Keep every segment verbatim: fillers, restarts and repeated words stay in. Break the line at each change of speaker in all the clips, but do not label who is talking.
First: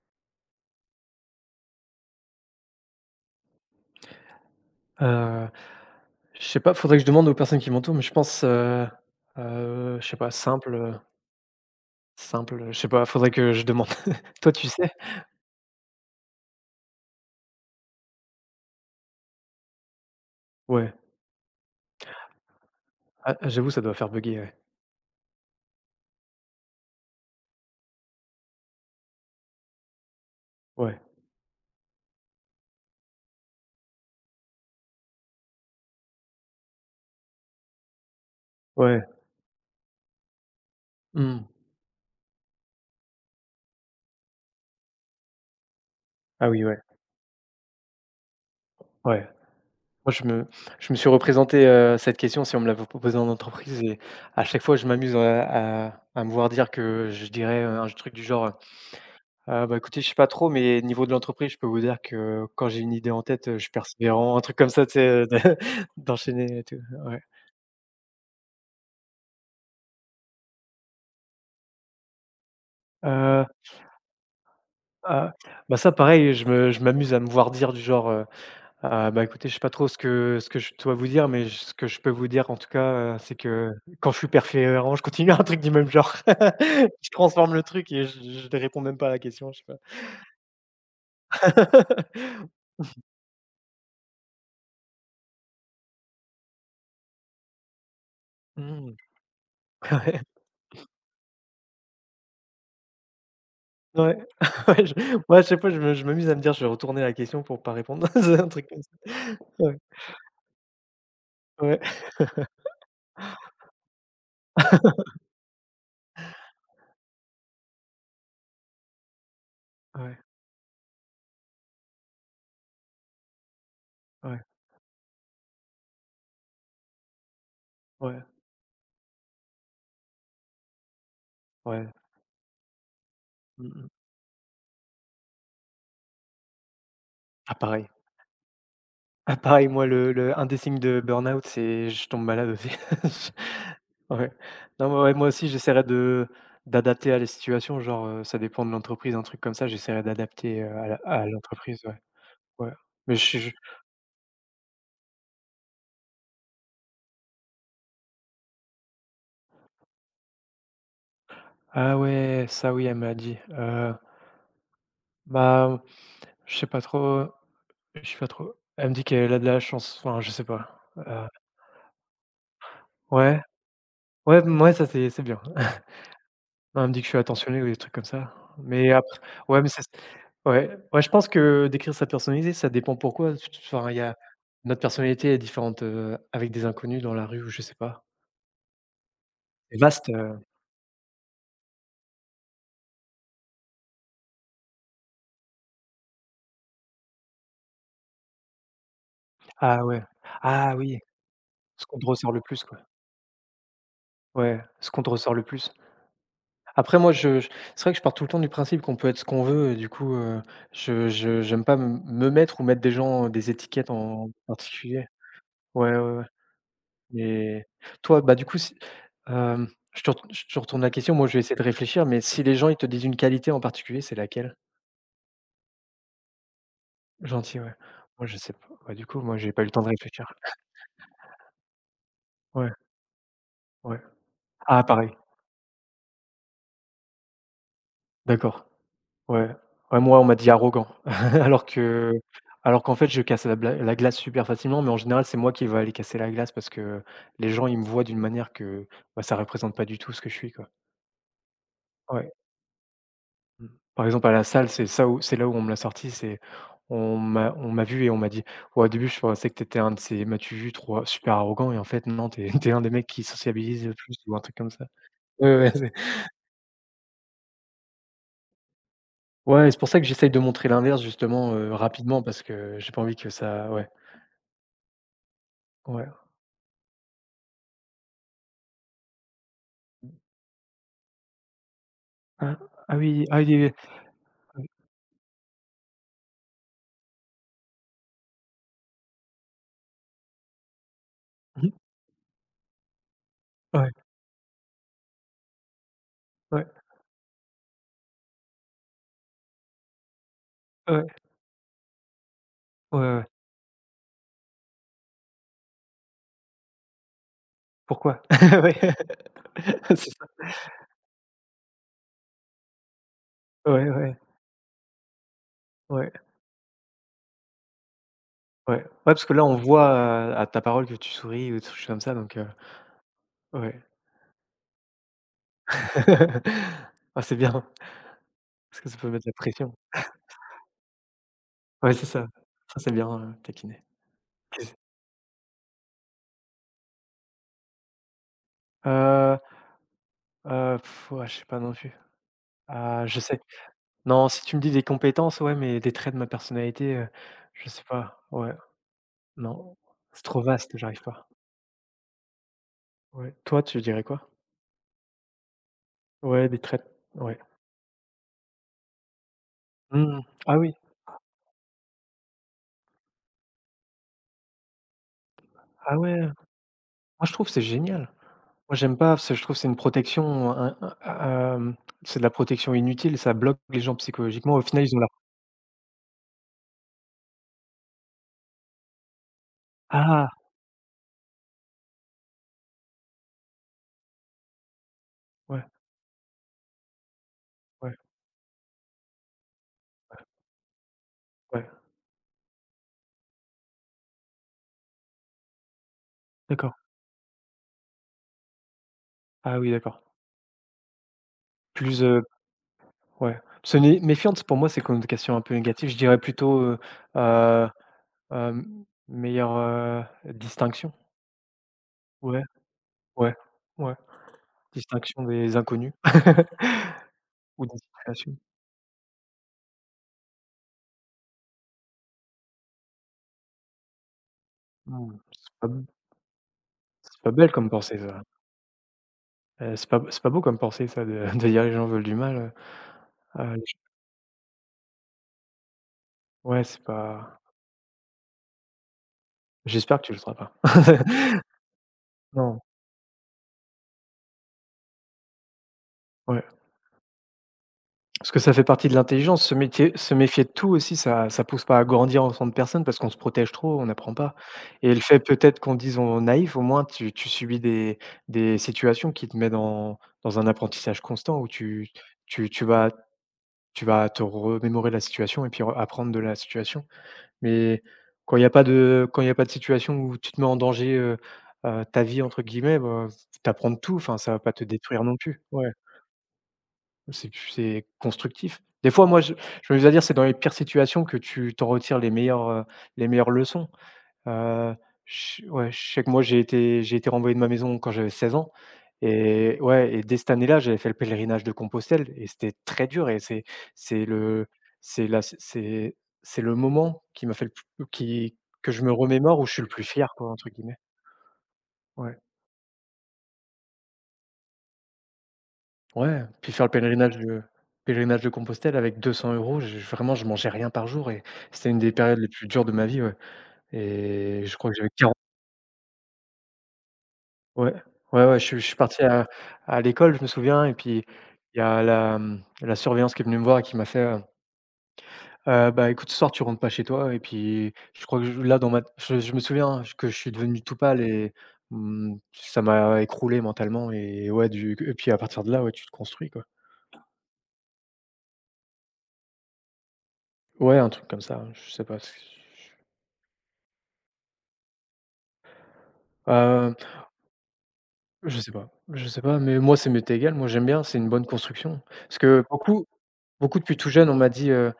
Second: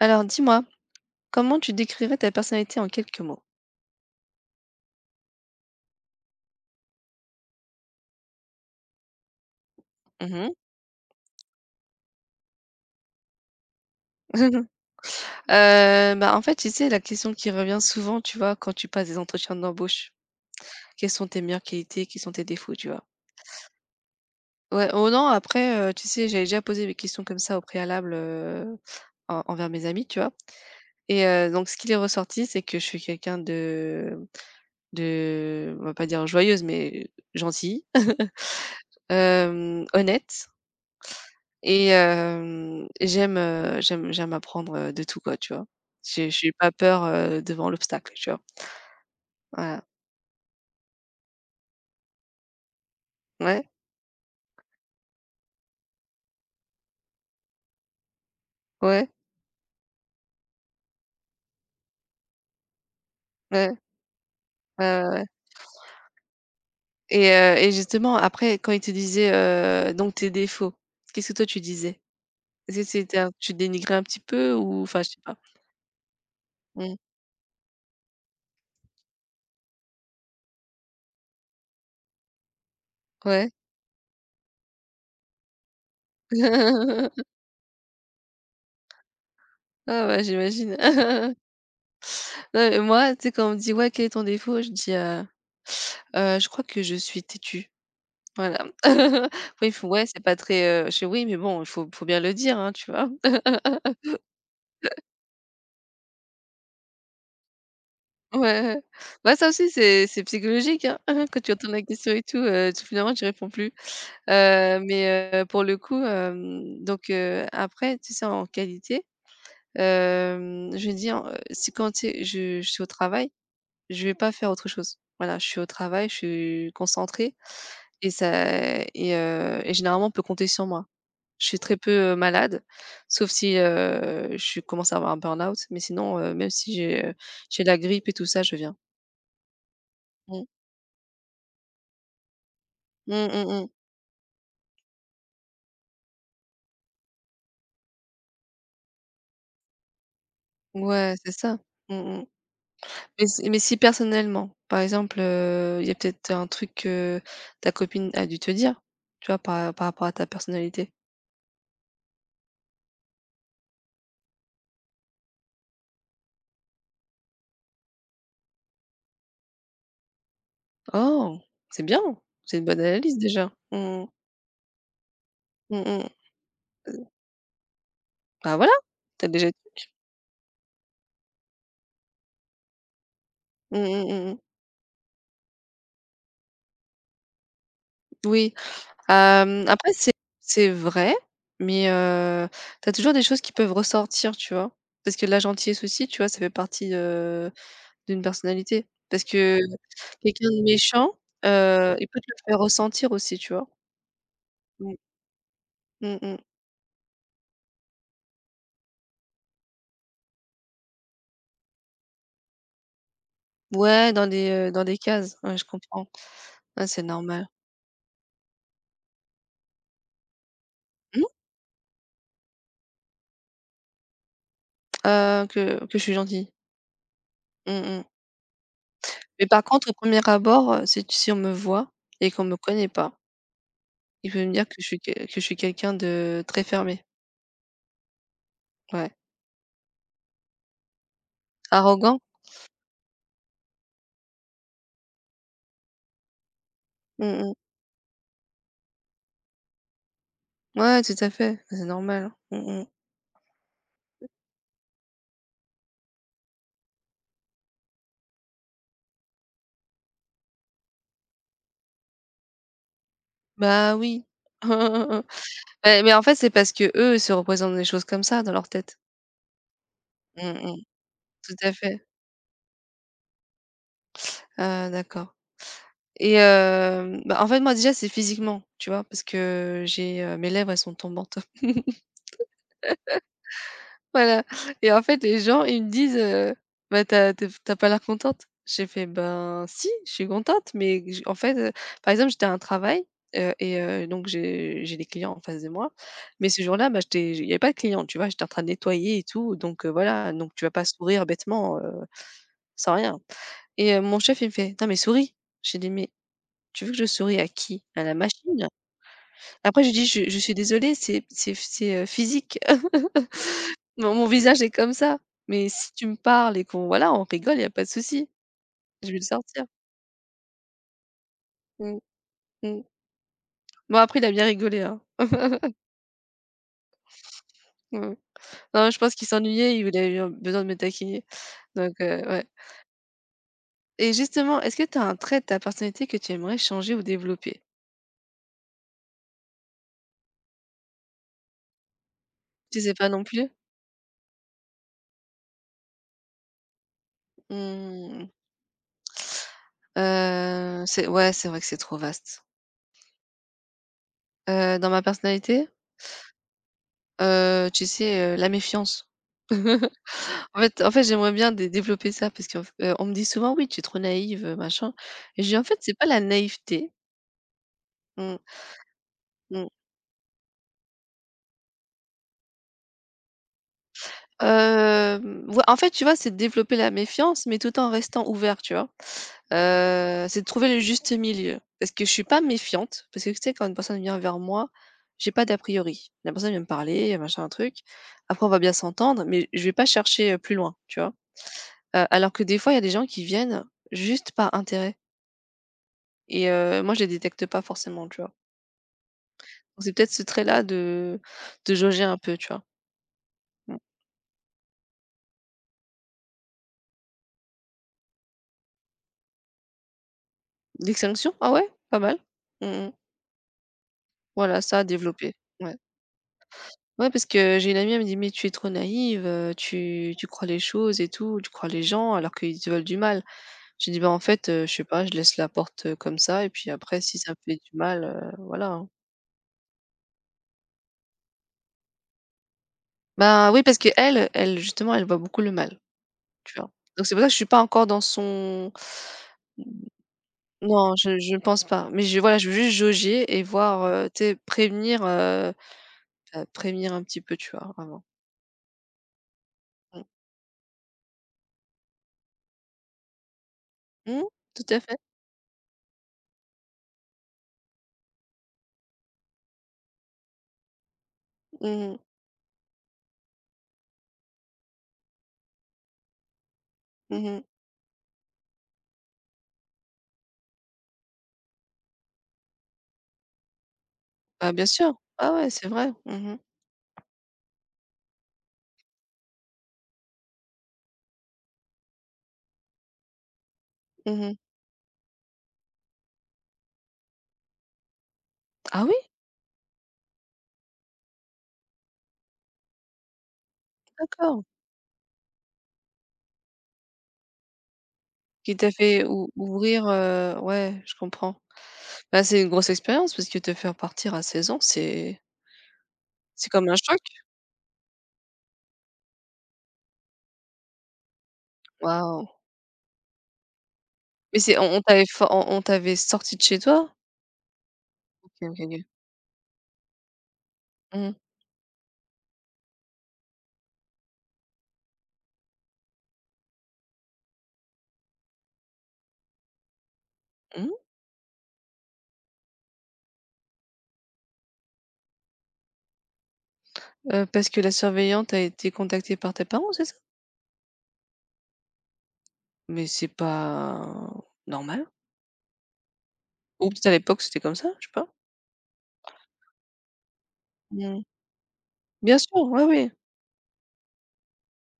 Alors dis-moi, comment tu décrirais ta personnalité en quelques mots?
Heu, je sais pas, faudrait que je demande aux personnes qui m'entourent, mais je pense, heu heu, je sais pas,
Mmh mh.
simple, heu, simple, heu, je sais pas, faudrait que je demande. Toi, tu sais?
bah, en fait, tu sais, la question qui revient souvent, tu vois, quand tu passes des entretiens d'embauche,
Ouais.
quelles sont tes meilleures qualités? Quels sont tes défauts? Tu vois?
Ah, ah, j'avoue, ça doit faire bugger, ouais.
Ouais, oh non, après, heu, tu sais, j'avais déjà posé des questions comme ça au préalable, heu, en envers mes amis, tu vois?
Ouais,
Et heu, donc ce qui est ressorti, c'est que je suis quelqu'un de de on va pas dire joyeuse, mais gentille.
ouais.
hem, honnête.
Mmh.
Et hem, j'aime, heu, j'aime j'aime apprendre, heu, de tout quoi, tu vois? J'ai
Ah
j'ai
oui,
pas
ouais,
peur, heu, devant l'obstacle, tu vois?
ouais.
Voilà.
Moi, je me je me suis représenté, heu, cette question si on me l'avait proposée en
Ouais,
entreprise et à chaque fois, je m'amuse à à à me voir dire que je dirais, heu, un truc du genre, heu:
ouais,
«Ah bah, écoutez, je sais pas trop, mais niveau de l'entreprise, je peux vous dire que quand j'ai une idée en tête, heu, je
ouais,
suis
ouais,
persévérant», un truc comme ça, tu sais,
ouais, ouais,
heu, de d'enchaîner et tout, ouais.
et heu et justement après quand il te disait, heu, donc tes défauts, qu'est-ce que toi tu disais? Est-ce que c'était un
Heu,
tu dénigrais un petit peu, ou enfin je sais
ah,
pas?
bah, ça pareil, je me je
Mmh.
m'amuse à me voir dire du genre, heu: «Ah bah, écoutez, je sais pas trop ce que ce que je dois vous dire, mais ce que je peux vous dire en tout cas, heu, c'est
Ouais.
que quand je suis persévérant, je continue» un truc du même genre. Je transforme le truc et je je ne réponds même pas à la question, je sais pas.
Ah ouais, j'imagine. Non mais moi, tu sais, quand on me dit: «Ouais, quel est ton défaut?», je dis, heu: «Heu, je crois que je suis têtue». Voilà.
Mmh.
Oui, f ouais, c'est
Ouais,
pas très, heu, je fais: «Oui, mais bon, il faut faut bien le dire, hein», tu vois?
ouais, ouais, je moi, à chaque fois, je me je m'amuse à me dire: «Je vais retourner la question pour pas répondre». C'est un truc
Ouais,
comme ça.
bah, ça aussi,
Ouais,
c'est c'est psychologique, hein. Quand tu entends la
ouais,
question et tout, heu, tu finalement, tu réponds plus. Heu, mais heu, pour le coup, hem, donc heu, après, tu sais, en qualité,
ouais,
hem, je veux dire, heu, si quand tu sais, je je suis au travail, je vais pas
ouais,
faire autre chose. Voilà, je suis au travail, je suis concentrée, et
ouais,
ça et heu et généralement, on peut compter sur moi. Je suis très
ouais.
peu, heu, malade, sauf si,
Mmh mh.
heu, je commence à avoir un burn-out, mais sinon, heu, même si j'ai, heu,
Ah
j'ai la
pareil.
grippe et tout ça, je viens.
Ah pareil, moi le le
Mmh.
un des signes de burn-out, c'est je tombe malade aussi.
Mmh, mmh mh.
Ouais. Non, mais ouais, moi aussi j'essaierai de d'adapter à la situation, genre, heu, ça dépend de l'entreprise, un truc comme ça, j'essaierai d'adapter, heu, à la
Ouais,
à
c'est ça.
l'entreprise,
Mmh
ouais,
mh.
ouais. Mais
Mais
je
si
je
mais si personnellement, par exemple, heu, il y a peut-être un truc que ta copine a dû te dire, tu vois, par par rapport à ta personnalité.
ah ouais, ça oui, elle me l'a dit, heu, bah, je sais pas trop, je sais pas trop. Elle me dit qu'elle a de la chance, enfin je sais pas, heu,
Oh! C'est bien, c'est une bonne analyse
ouais,
déjà. Mmh mh.
ouais, mouais, ça c'est c'est bien.
Mmh.
Non, elle me dit que je suis attentionné ou des trucs comme ça.
Bah, voilà,
Mais après
t'as déjà
ouais, mais
dit.
ça, c'est ouais, ouais, je pense que décrire sa personnalité, ça dépend pourquoi. Tu tu
Mmh
enfin, il y
mh, mmh
a
mmh.
notre personnalité est différente, heu, avec des inconnus dans la rue ou je sais pas.
Oui. Hem,
C'est
après
vaste,
c'est
heu
c'est vrai, mais heu, tu toujours des choses qui peuvent ressortir, tu vois? Parce que la gentillesse aussi, tu vois, ça fait partie, heu, d'une personnalité. Parce que
ah ouais,
quelqu'un de
ah oui,
méchant,
ce
heu,
qu'on te
il peut te
ressort le
le faire
plus, quoi.
ressentir aussi, tu vois?
Ouais, ce
Mmh.
qu'on te ressort le plus.
Mmh mh.
Après moi, je je c'est vrai que je pars tout le temps du principe qu'on peut être ce qu'on veut et du coup, heu, je je j'aime pas me me mettre ou mettre des gens, euh, des étiquettes
Ouais, dans
en
des, heu, dans des
particulier.
cases. Ouais, je
Ouais,
comprends.
ouais, ouais.
Ouais, c'est normal.
Mais toi, bah, du coup, si Hem, je te ret je te retourne la question,
Mmh?
moi je vais essayer de réfléchir, mais si les gens ils te disent une qualité en particulier, c'est laquelle?
Heu, que que je suis gentille.
Gentil, ouais.
Mmh mh.
Moi je sais pas, bah, du coup, moi
Mais
j'ai pas
par
eu le temps de
contre, au premier
réfléchir.
abord, heu, si si on me voit et qu'on me
Ouais,
connaît pas,
ouais.
il peut me dire que
Ah
je suis
pareil,
que que je suis quelqu'un de très fermé.
d'accord.
Ouais.
Ouais. Ouais, moi on m'a dit arrogant, alors que
Arrogant?
alors qu'en fait je casse la bla la glace super facilement, mais en général c'est moi qui va aller casser la glace parce que
Mmh
les
mh.
gens ils me voient d'une manière que, bah, ça représente pas du tout ce que je suis, quoi.
Ouais, tout à fait, c'est normal,
Ouais.
hein. Mmh.
Mmh. Par exemple, à la salle, c'est ça où c'est là où on me l'a sorti, c'est on m'a on m'a vu et on m'a dit: «Ouais, au début, je pensais que t'étais un de ces m'as-tu vu trop super arrogant et en fait, non, t'es t'es un des mecs qui sociabilise
Bah
le plus»
oui.
ou un truc comme ça. Ouais, ouais, c'est
Mais mais en fait, c'est parce que eux se représentent des choses comme ça dans leur tête.
ouais, c'est pour ça que j'essaye de
Mmh
montrer
mh.
l'inverse justement,
Tout
heu,
à fait.
rapidement parce que j'ai pas envie que ça ouais,
Ah d'accord,
ouais.
et hem, bah, en fait, moi, déjà, c'est physiquement, tu vois? Parce que j'ai, heu, mes lèvres, elles sont tombantes.
Ah ah oui, ah oui, oui,
Voilà,
oui.
et en fait les gens ils me disent, heu: «Bah, t'as as tu pas l'air contente». J'ai fait: «Ben si, je suis contente, mais j en fait,
Mmh.
heu» par exemple, j'étais à un travail, heu et
Ouais,
heu, donc j'ai j'ai des clients en face de moi, mais ce
ouais,
jour-là, bah, j'étais il y avait pas de clients, tu vois? J'étais en train de nettoyer et tout, donc heu, voilà, donc tu vas pas
ouais,
sourire bêtement, heu, sans
ouais,
rien.
ouais.
Et heu, mon chef il me fait: «Non mais souris». J'ai dit: «Mais tu veux que je sourie à qui? À la
Pourquoi?
machine?»
Ouais.
Après j'ai
C'est
dit:
ça.
«Je je suis désolée, c'est c'est c'est, heu, physique».
Ouais, ouais,
Mon
ouais,
mon visage est comme ça, mais si tu
ouais.
me parles et qu'on voilà, on rigole, il y a pas de souci.
Ouais,
Je vais le
parce que là, on
sortir.
voit à à ta parole que tu souris ou des trucs
Mmh,
comme ça donc heu,
mmh.
ouais.
Bon, après il a bien rigolé, hein.
Ah, c'est bien,
Mmh.
parce que
Non,
ça
je
peut
pense qu'il
mettre la pression.
s'ennuyait, il avait eu besoin de me taquiner,
Ouais,
donc
c'est
heu,
ça.
ouais.
Ça, c'est bien, heu, taquiner.
Et justement, est-ce que tu as un trait de ta personnalité que tu aimerais changer ou développer?
Heu heu, ouais, je sais pas non plus.
Tu sais
Ah,
pas
je
non
sais.
plus?
Non, si tu me dis des compétences, ouais, mais des traits de ma personnalité, heu, je sais pas.
Mmh.
Ouais, non, c'est trop vaste,
Heu,
j'arrive
c'est
pas.
ouais, c'est vrai que c'est trop vaste.
Ouais. Toi, tu dirais quoi?
Heu, dans ma personnalité?
Ouais, des traits ouais.
Heu, tu sais, heu, la méfiance.
Mmh. Ah
En
oui,
fait en fait, j'aimerais bien dé développer ça parce qu'on on me dit souvent: «Oui, tu es trop naïve, heu, machin», et je dis: «En fait, c'est
ah
pas
ouais.
la
Moi,
naïveté».
je trouve que c'est génial.
Mmh,
Moi, j'aime pas parce que je trouve que
mmh.
c'est une protection, un un, hem, c'est de la protection inutile, ça bloque les gens psychologiquement. Au final, ils ont leur
Hem, ouais, en fait, tu vois, c'est de développer la méfiance, mais tout en restant ouvert, tu vois? Heu,
ah!
c'est de trouver le juste milieu, parce que je suis pas méfiante, parce que, tu sais, quand une personne vient vers moi, j'ai pas d'a
Ouais,
priori. La personne vient me parler, machin, un truc.
ouais.
Après, on va bien s'entendre, mais je vais pas chercher, heu, plus loin, tu vois?
Ouais,
Heu, alors que des fois, il y a des gens qui viennent juste par intérêt. Et
d'accord.
heu, moi je les détecte pas forcément, tu vois?
Ah oui,
Donc c'est
d'accord.
peut-être ce trait-là, de de
Plus,
jauger un
heu,
peu, tu vois?
ouais. Ce
Mmh.
n'est méfiante pour moi, c'est une question un peu négative. Je dirais plutôt, heu, heu, hem, meilleure, heu, distinction.
L'extinction? Ah ouais? Pas mal.
Ouais,
Mmh mh.
ouais, ouais.
Voilà, ça à
Distinction
développer.
des
Ouais.
inconnus
Ouais, parce que
ou
j'ai une
des
amie, elle me dit: «Mais
situations.
tu es trop naïve, heu, tu tu crois les choses et tout, tu crois les gens alors qu'ils te veulent du mal». J'ai dit: «Bah, en fait, heu, je sais pas, je
Mmh,
laisse la
c'est pas
porte, heu, comme ça, et puis après si
c'est
ça
pas
me
belle
fait
comme
du
pensée
mal,
ça.
heu, voilà, hein».
Heu, c'est pas c'est pas beau comme pensée ça de de dire: «Les gens veulent du mal», heu,
Bah
heu,
oui,
j
parce que elle, elle justement, elle voit beaucoup le mal. Tu
ouais,
vois?
c'est
Donc c'est pour ça que je
pas
suis pas encore dans son
j'espère que tu le seras pas.
non, je je ne pense pas. Mais je voilà, je veux
Non,
juste jauger et voir, heu, tu sais, prévenir, heu
ouais.
heu, prévenir un petit peu, tu vois? Vraiment.
Parce que ça fait partie de l'intelligence, se métier
Mmh.
se méfier de tout aussi, ça ça pousse pas à grandir en tant que personne parce qu'on se protège trop, on n'apprend
Mmh,
pas
tout à
et
fait.
le fait peut-être qu'on dise on est naïf, au moins tu tu subis des des situations qui te mettent dans dans un apprentissage constant où
Mmh
tu
mh.
tu tu vas tu vas te remémorer la situation et puis re apprendre de la situation.
Mmh.
Mais quand il y a pas de quand il y a pas de situation où tu te mets en danger, heu heu, «ta vie» entre guillemets, bah, tu de tout, enfin ça va
Bah,
pas te
bien sûr.
détruire non
Ah
plus.
ouais, c'est
Ouais.
vrai. Mmh mh.
C'est c'est constructif. Des fois, moi, je je m'amusais à dire: «C'est dans les pires situations que tu t'en retires les meilleures, heu, les meilleures leçons».
Mmh.
Heu, je ouais, je sais que moi, j'ai été j'ai été renvoyé de ma maison quand j'avais seize ans
Ah oui?
et ouais et dès cette année-là, j'avais fait le pèlerinage de Compostelle et c'était très dur et c'est c'est
D'accord.
le c'est la c'est c'est c'est le moment qui m'a fait le plus qui
Qui t'a
que je me
fait ou
remémore où je suis le plus
ouvrir,
fier quoi,
heu
entre guillemets.
ouais, je comprends.
Ouais.
Bah, c'est une grosse expérience parce que te faire partir à seize ans, c'est
Ouais,
c'est
puis faire
comme
le
un choc.
pèlerinage de pèlerinage de Compostelle avec deux cents euros €, je vraiment, je mangeais rien par jour et c'était une des périodes
Waouh!
les plus dures de ma vie, ouais
Mais
et
c'est
je crois
on
que
on
j'avais
t'avait
quarante
for on on t'avait sorti de chez toi?
ouais, ouais, ouais,
OK,
je
OK,
suis je suis
OK.
parti à à l'école, je me souviens et puis
Mmh.
il y a la, mmh, la surveillance qui est venue me voir et qui m'a fait, heu: «Heu, bah, écoute, ce soir, tu rentres pas chez toi» et puis je crois que je là, dans ma je je me souviens que je suis devenu
Mmh.
tout pâle et mmh, ça m'a écroulé mentalement et ouais, du et puis à partir de là, ouais, tu te construis, quoi.
Heu, parce que la surveillante a été contactée par tes parents, c'est ça?
Ouais, un truc comme ça, je sais pas.
Mais c'est pas normal? Ou
Heu,
peut-être à l'époque c'était comme ça, je sais pas?
je sais pas, je sais pas, mais moi, ça m'est égal. Moi, j'aime bien, c'est
Mmh.
une bonne construction.
Bien
Parce
sûr,
que
ouais,
beaucoup
oui.
beaucoup depuis tout jeune, on m'a dit, heu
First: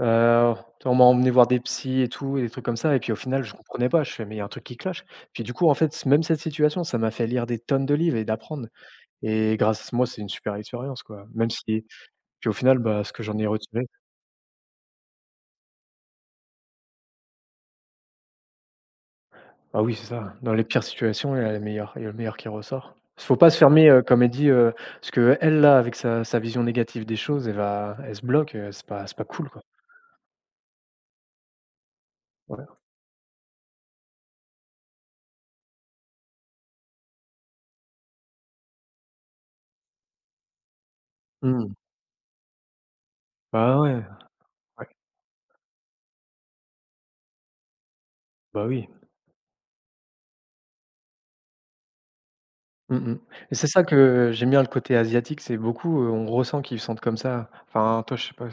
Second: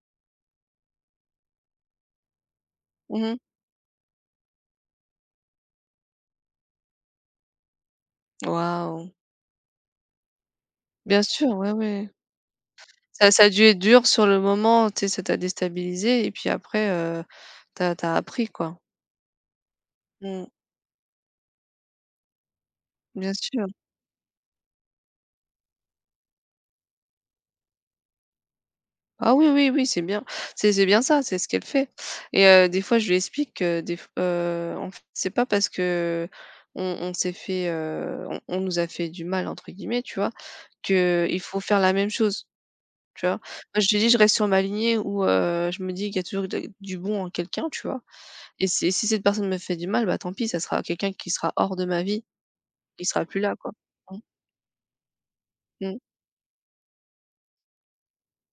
heu, on m'a emmené voir des psys et tout, et des trucs comme ça et puis au
Mmh.
final, je comprenais pas. Je fais: «Mais il y a un truc qui cloche». Puis du coup, en fait, c- même cette situation, ça m'a fait lire des tonnes de livres et d'apprendre
Waouh!
et grâce à moi, c'est une super expérience,
Bien
quoi. Même
sûr, ouais,
si
ouais.
puis au final, bah, ce que
Ça
j'en
ça
ai
a dû être
retiré
dur sur le moment, tu sais, ça t'a déstabilisé, et puis après, heu, t'as as appris quoi.
Ah oui, c'est ça.
Mmh.
Dans les pires situations, il y a les meilleurs il y a le meilleur qui ressort.
Bien
Faut pas se
sûr.
fermer, heu, comme elle dit, heu, parce que elle là, avec sa sa vision négative des choses, elle va elle se bloque, heu, c'est pas c'est pas
Ah oui,
cool quoi.
oui, oui, c'est bien. C'est c'est bien ça, c'est ce qu'elle fait, et
Ouais.
heu, des fois, je lui explique que des f heu, en fait, c'est pas parce que on on s'est fait, heu, on on nous a fait «du mal» entre guillemets, tu vois? Que il faut
Mmh.
faire la même chose, tu vois?
Bah
Moi, je lui
ouais,
dis: «Je reste sur ma
ouais.
lignée où, heu, je me dis qu'il y a toujours de du bon en quelqu'un», tu vois? Et
Bah oui.
si si cette personne me fait du mal, bah, tant pis, ça sera quelqu'un qui sera hors de ma vie,
Mmh
qui
mh.
sera plus
Et
là,
c'est
quoi.
ça
Mmh,
que j'aime bien le côté asiatique, c'est
mmh,
beaucoup, heu, on ressent qu'ils sentent comme ça. Enfin, toi, je sais pas,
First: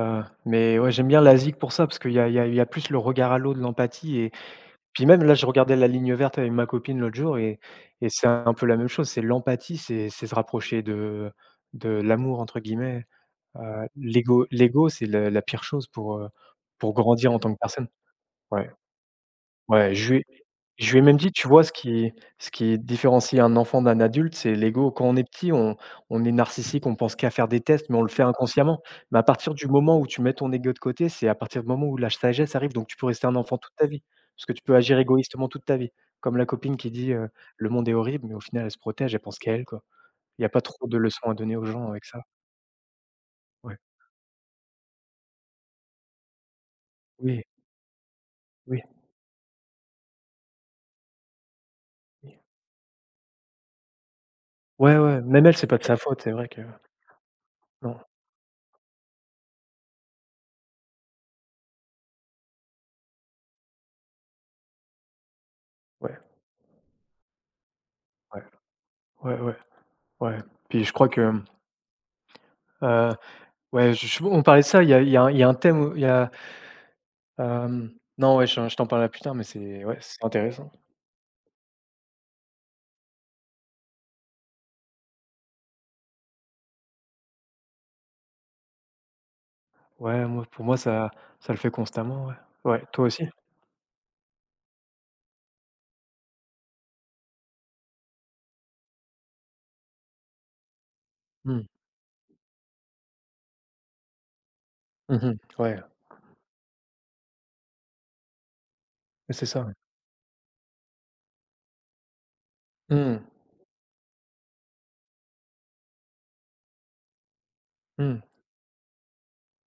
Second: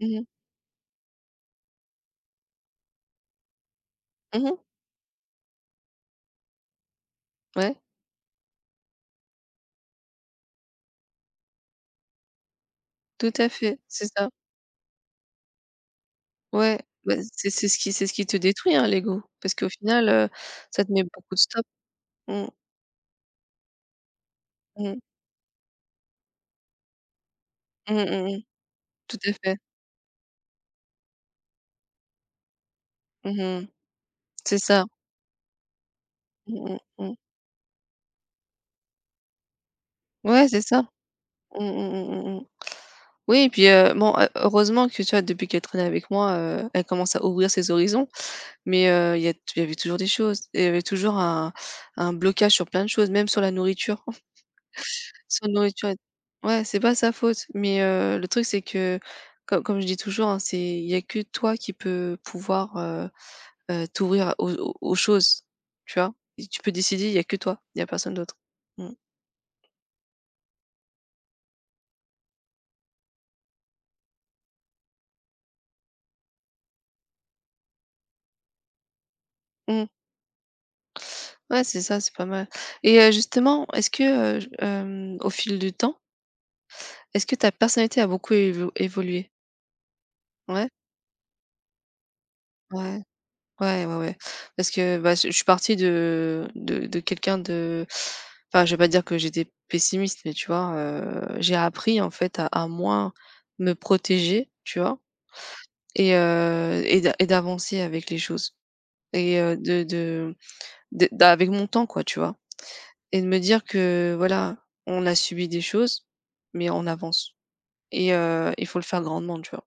mmh mh,
mais ouais, j'aime bien l'Asie pour ça, parce qu'il y a il y a il y a plus le regard à l'autre, l'empathie et
mmh,
puis même là, je regardais La Ligne verte avec ma copine l'autre jour et
ouais,
et c'est un peu la même chose, c'est l'empathie, c'est c'est se rapprocher de de «l'amour» entre guillemets,
tout à
heu,
fait, c'est ça.
l'ego l'ego, c'est le la pire chose pour, heu,
Ouais,
pour
bah,
grandir en
c'est
tant que
c'est ce
personne.
qui c'est ce qui te
Ouais.
détruit, hein, l'ego. Parce qu'au
Ouais,
final,
je lui ai
heu, ça
je
te
lui
met
ai même dit:
beaucoup de
«Tu vois,
stop.
ce qui
Mmh,
ce qui différencie un enfant d'un adulte, c'est l'ego».
mmh,
Quand on est petit, on on est narcissique, on pense qu'à faire des tests,
mmh,
mais on le fait
mmh mh.
inconsciemment.
Tout
Mais à
à
partir
fait.
du moment où tu mets ton ego de côté, c'est à partir du moment où la sagesse arrive, donc tu peux rester un
Mmh
enfant
mh.
toute ta vie, parce que
C'est
tu peux
ça.
agir égoïstement toute ta vie. Comme la
Mmh
copine
mh,
qui dit,
mmh.
heu: «Le monde est horrible», mais au final, elle se protège, elle pense qu'à elle, quoi. Il y
Ouais,
a
c'est
pas
ça.
trop de leçons à donner
Mmh mh,
aux gens avec ça.
mmh mh mh. Oui et puis,
Ouais.
heu, bon, heu, heureusement que tu vois, depuis qu'elle traîne avec moi, heu, elle commence à
Oui,
ouvrir ses horizons.
oui,
Mais, heu, il y a il y avait toujours des choses. Il y avait toujours un un
oui.
blocage sur plein de choses, même sur la nourriture.
Ouais, ouais, même
Sans
elle, c'est pas de
nourriture, et
sa faute, c'est vrai que
ouais, c'est pas sa faute, mais
non,
heu, le truc, c'est que co comme je dis toujours, hein, c'est il y a que toi qui peux pouvoir, heu heu, t'ouvrir aux aux aux choses, tu vois?
ouais,
Et tu peux décider, il y a que toi, il y a personne d'autre.
ouais,
Mmh.
ouais, ouais, ouais. Puis je crois que Heu, ouais, je je on parlait de ça, il y a il y a un il y a un thème où il y a, hem, non, ouais, je je t'en parlerai plus tard, mais c'est
Mmh.
ouais, c'est intéressant.
Ouais, c'est ça, c'est pas mal, et heu, justement, est-ce que, heu, j hem, au fil du temps est-ce que ta personnalité a beaucoup évo évolué?
Ouais, moi, pour
Ouais?
moi, ça ça le fait constamment, ouais. Ouais,
Ouais.
toi aussi?
Ouais, ouais, ouais. Parce que, bah, je je suis partie de de de quelqu'un de enfin, je vais pas dire que j'étais pessimiste, mais tu vois, heu, j'ai
Mmh.
appris en fait, à à moins me protéger, tu vois?
Mmh. Ouais,
Et heu et d'a et d'avancer avec les choses,
mais
et
c'est
heu,
ça, ouais.
de de de d'a avec mon temps quoi, tu vois?
Mmh.
Et de me dire que voilà, on a subi des choses, mais on avance, et
Mmh.
heu, il faut le faire grandement, tu vois?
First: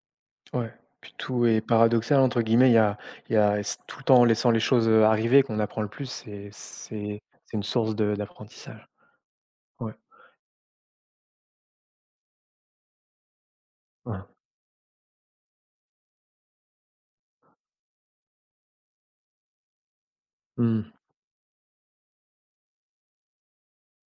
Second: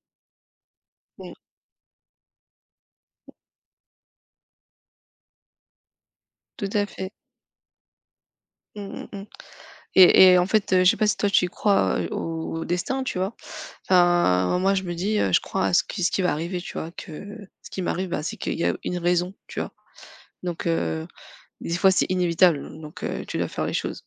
Ouais, puis
Mmh.
tout est «paradoxal» entre guillemets, il y a il y a c'est tout le temps en laissant les choses, heu, arriver qu'on apprend le plus, c'est
Tout à fait.
c'est c'est une source de
Mmh
d'apprentissage.
mh, mmh.
Ouais.
Et et en fait, heu, je sais pas si toi tu crois, heu, au au destin, tu vois?
Ouais.
Enfin, moi je me dis, heu, je crois à ce qui ce qui va arriver, tu vois? Que ce qui m'arrive, bah, c'est qu'il y a une raison, tu vois? Donc
Mmh.
heu, des fois c'est inévitable, donc heu, tu dois faire les choses.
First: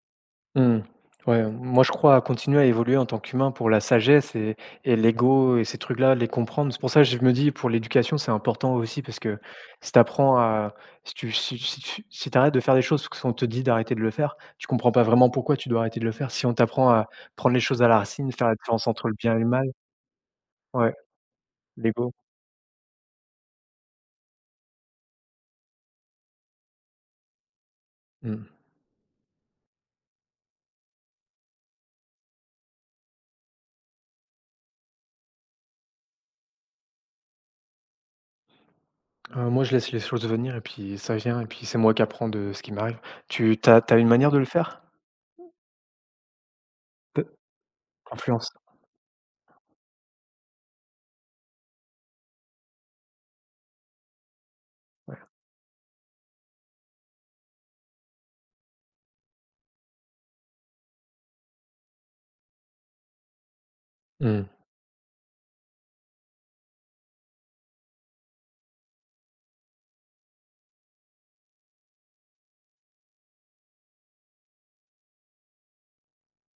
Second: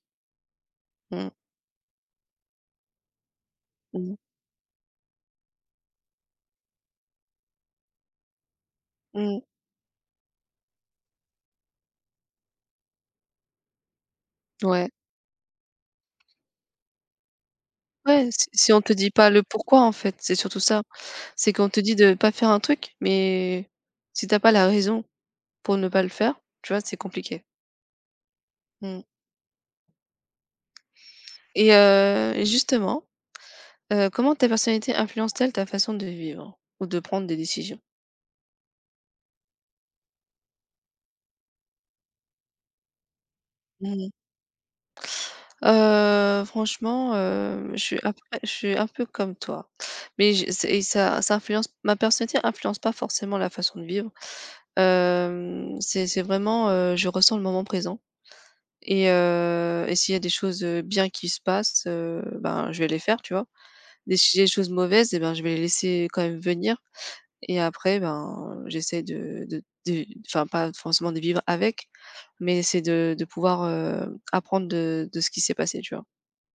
Mmh.
Mmh,
Ouais, moi, je crois à continuer à évoluer en tant qu'humain pour la
mmh,
sagesse et et l'ego et ces trucs-là, les comprendre. C'est pour ça que je me dis pour l'éducation, c'est important aussi parce que
mmh,
si tu apprends à si tu si si tu si tu de faire des choses parce qu'on te dit d'arrêter de le faire, tu
ouais.
comprends pas vraiment pourquoi tu dois arrêter de le faire. Si on t'apprend à prendre les choses à la
Ouais,
racine,
si
faire la
si on
différence
te
entre
dit
le
pas
bien et
le
le mal,
pourquoi, en fait, c'est surtout ça.
ouais,
C'est qu'on te dit
l'ego.
de pas faire un truc, mais si t'as pas la raison pour ne pas le faire, tu vois? C'est compliqué.
Mmh.
Mmh et heu, justement, Heu, comment ta personnalité influence-t-elle ta façon de vivre ou de prendre des décisions?
Heu, moi, je laisse les choses venir et puis ça vient et puis c'est moi qui apprends de ce qui m'arrive. Tu tu as une
Mmh.
manière de le faire?
Heu, franchement,
T
heu, je suis à peu je
Influence?
suis un peu comme toi, mais je c'est et ça ça influence, ma personnalité influence pas forcément la façon de vivre.
Ouais.
Hem, c'est c'est vraiment, heu, je ressens le moment présent, et heu et s'il y a des choses, heu, bien qui se passent, heu, ben, je vais les faire, tu vois? Des ch des
Mmh.
choses mauvaises, et ben, je vais les laisser quand même venir. Et après, ben, j'essaie de de de enfin, pas forcément de vivre avec, mais c'est de de pouvoir, heu, apprendre de de ce qui s'est passé, tu vois?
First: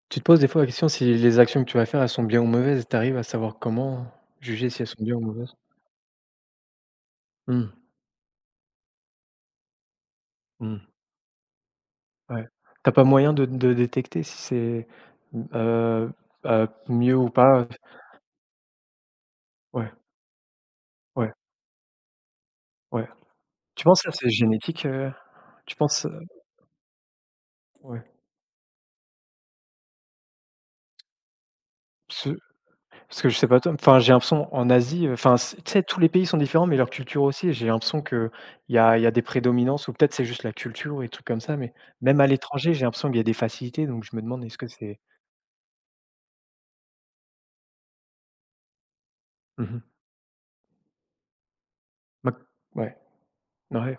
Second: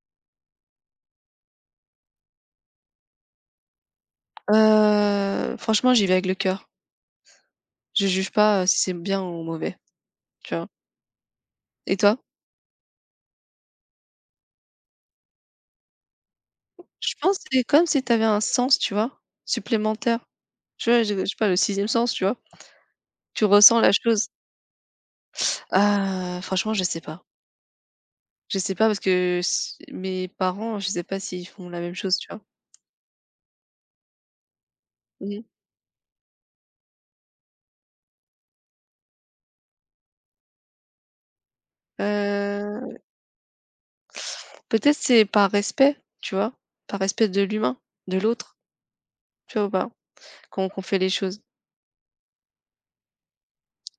Tu te poses des fois la question si les actions que tu vas faire, elles sont bien ou mauvaises? et Tu arrives à savoir comment juger si elles sont bien ou mauvaises?
Heu, franchement, j'y vais avec le cœur.
Mmh,
Je juge pas, heu, si c'est bien ou mauvais, tu vois?
mmh,
Et toi?
ouais. Tu pas moyen de de détecter si c'est, mmh, heu bah,
Je
mieux ou
pense que c'est
pas?
comme si tu avais un sens, tu vois?
Ouais,
Supplémentaire. Tu vois? Je je
ouais,
sais pas, le sixième sens, tu vois?
ouais.
Tu ressens
Tu
la
penses que ça
chose.
c'est génétique, heu? Tu penses, heu
Ah, franchement, je sais pas.
ouais.
Je sais pas parce que s mes parents, je sais pas s'ils font la même chose, tu
Ce
vois?
Parce que je sais pas toi, enfin, j'ai l'impression en Asie, heu,
Mmh
enfin,
mh.
c tu sais, tous les pays sont différents, mais leur culture aussi et j'ai l'impression qu'il y a il y a des prédominances ou peut-être c'est juste la culture et trucs comme ça, mais même à l'étranger, j'ai l'impression qu'il y a des facilités, donc je me demande est-ce que
Peut-être
c'est
c'est par respect, tu vois? Par respect de l'humain, de l'autre, tu vois ou
mmh
pas? Qu'on qu'on fait les choses.
Mac ouais, ouais,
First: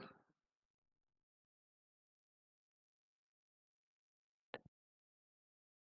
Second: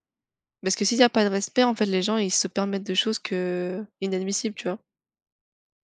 Parce que s'il n'y a pas de respect, en fait, les gens, ils se permettent de choses que inadmissibles, tu vois?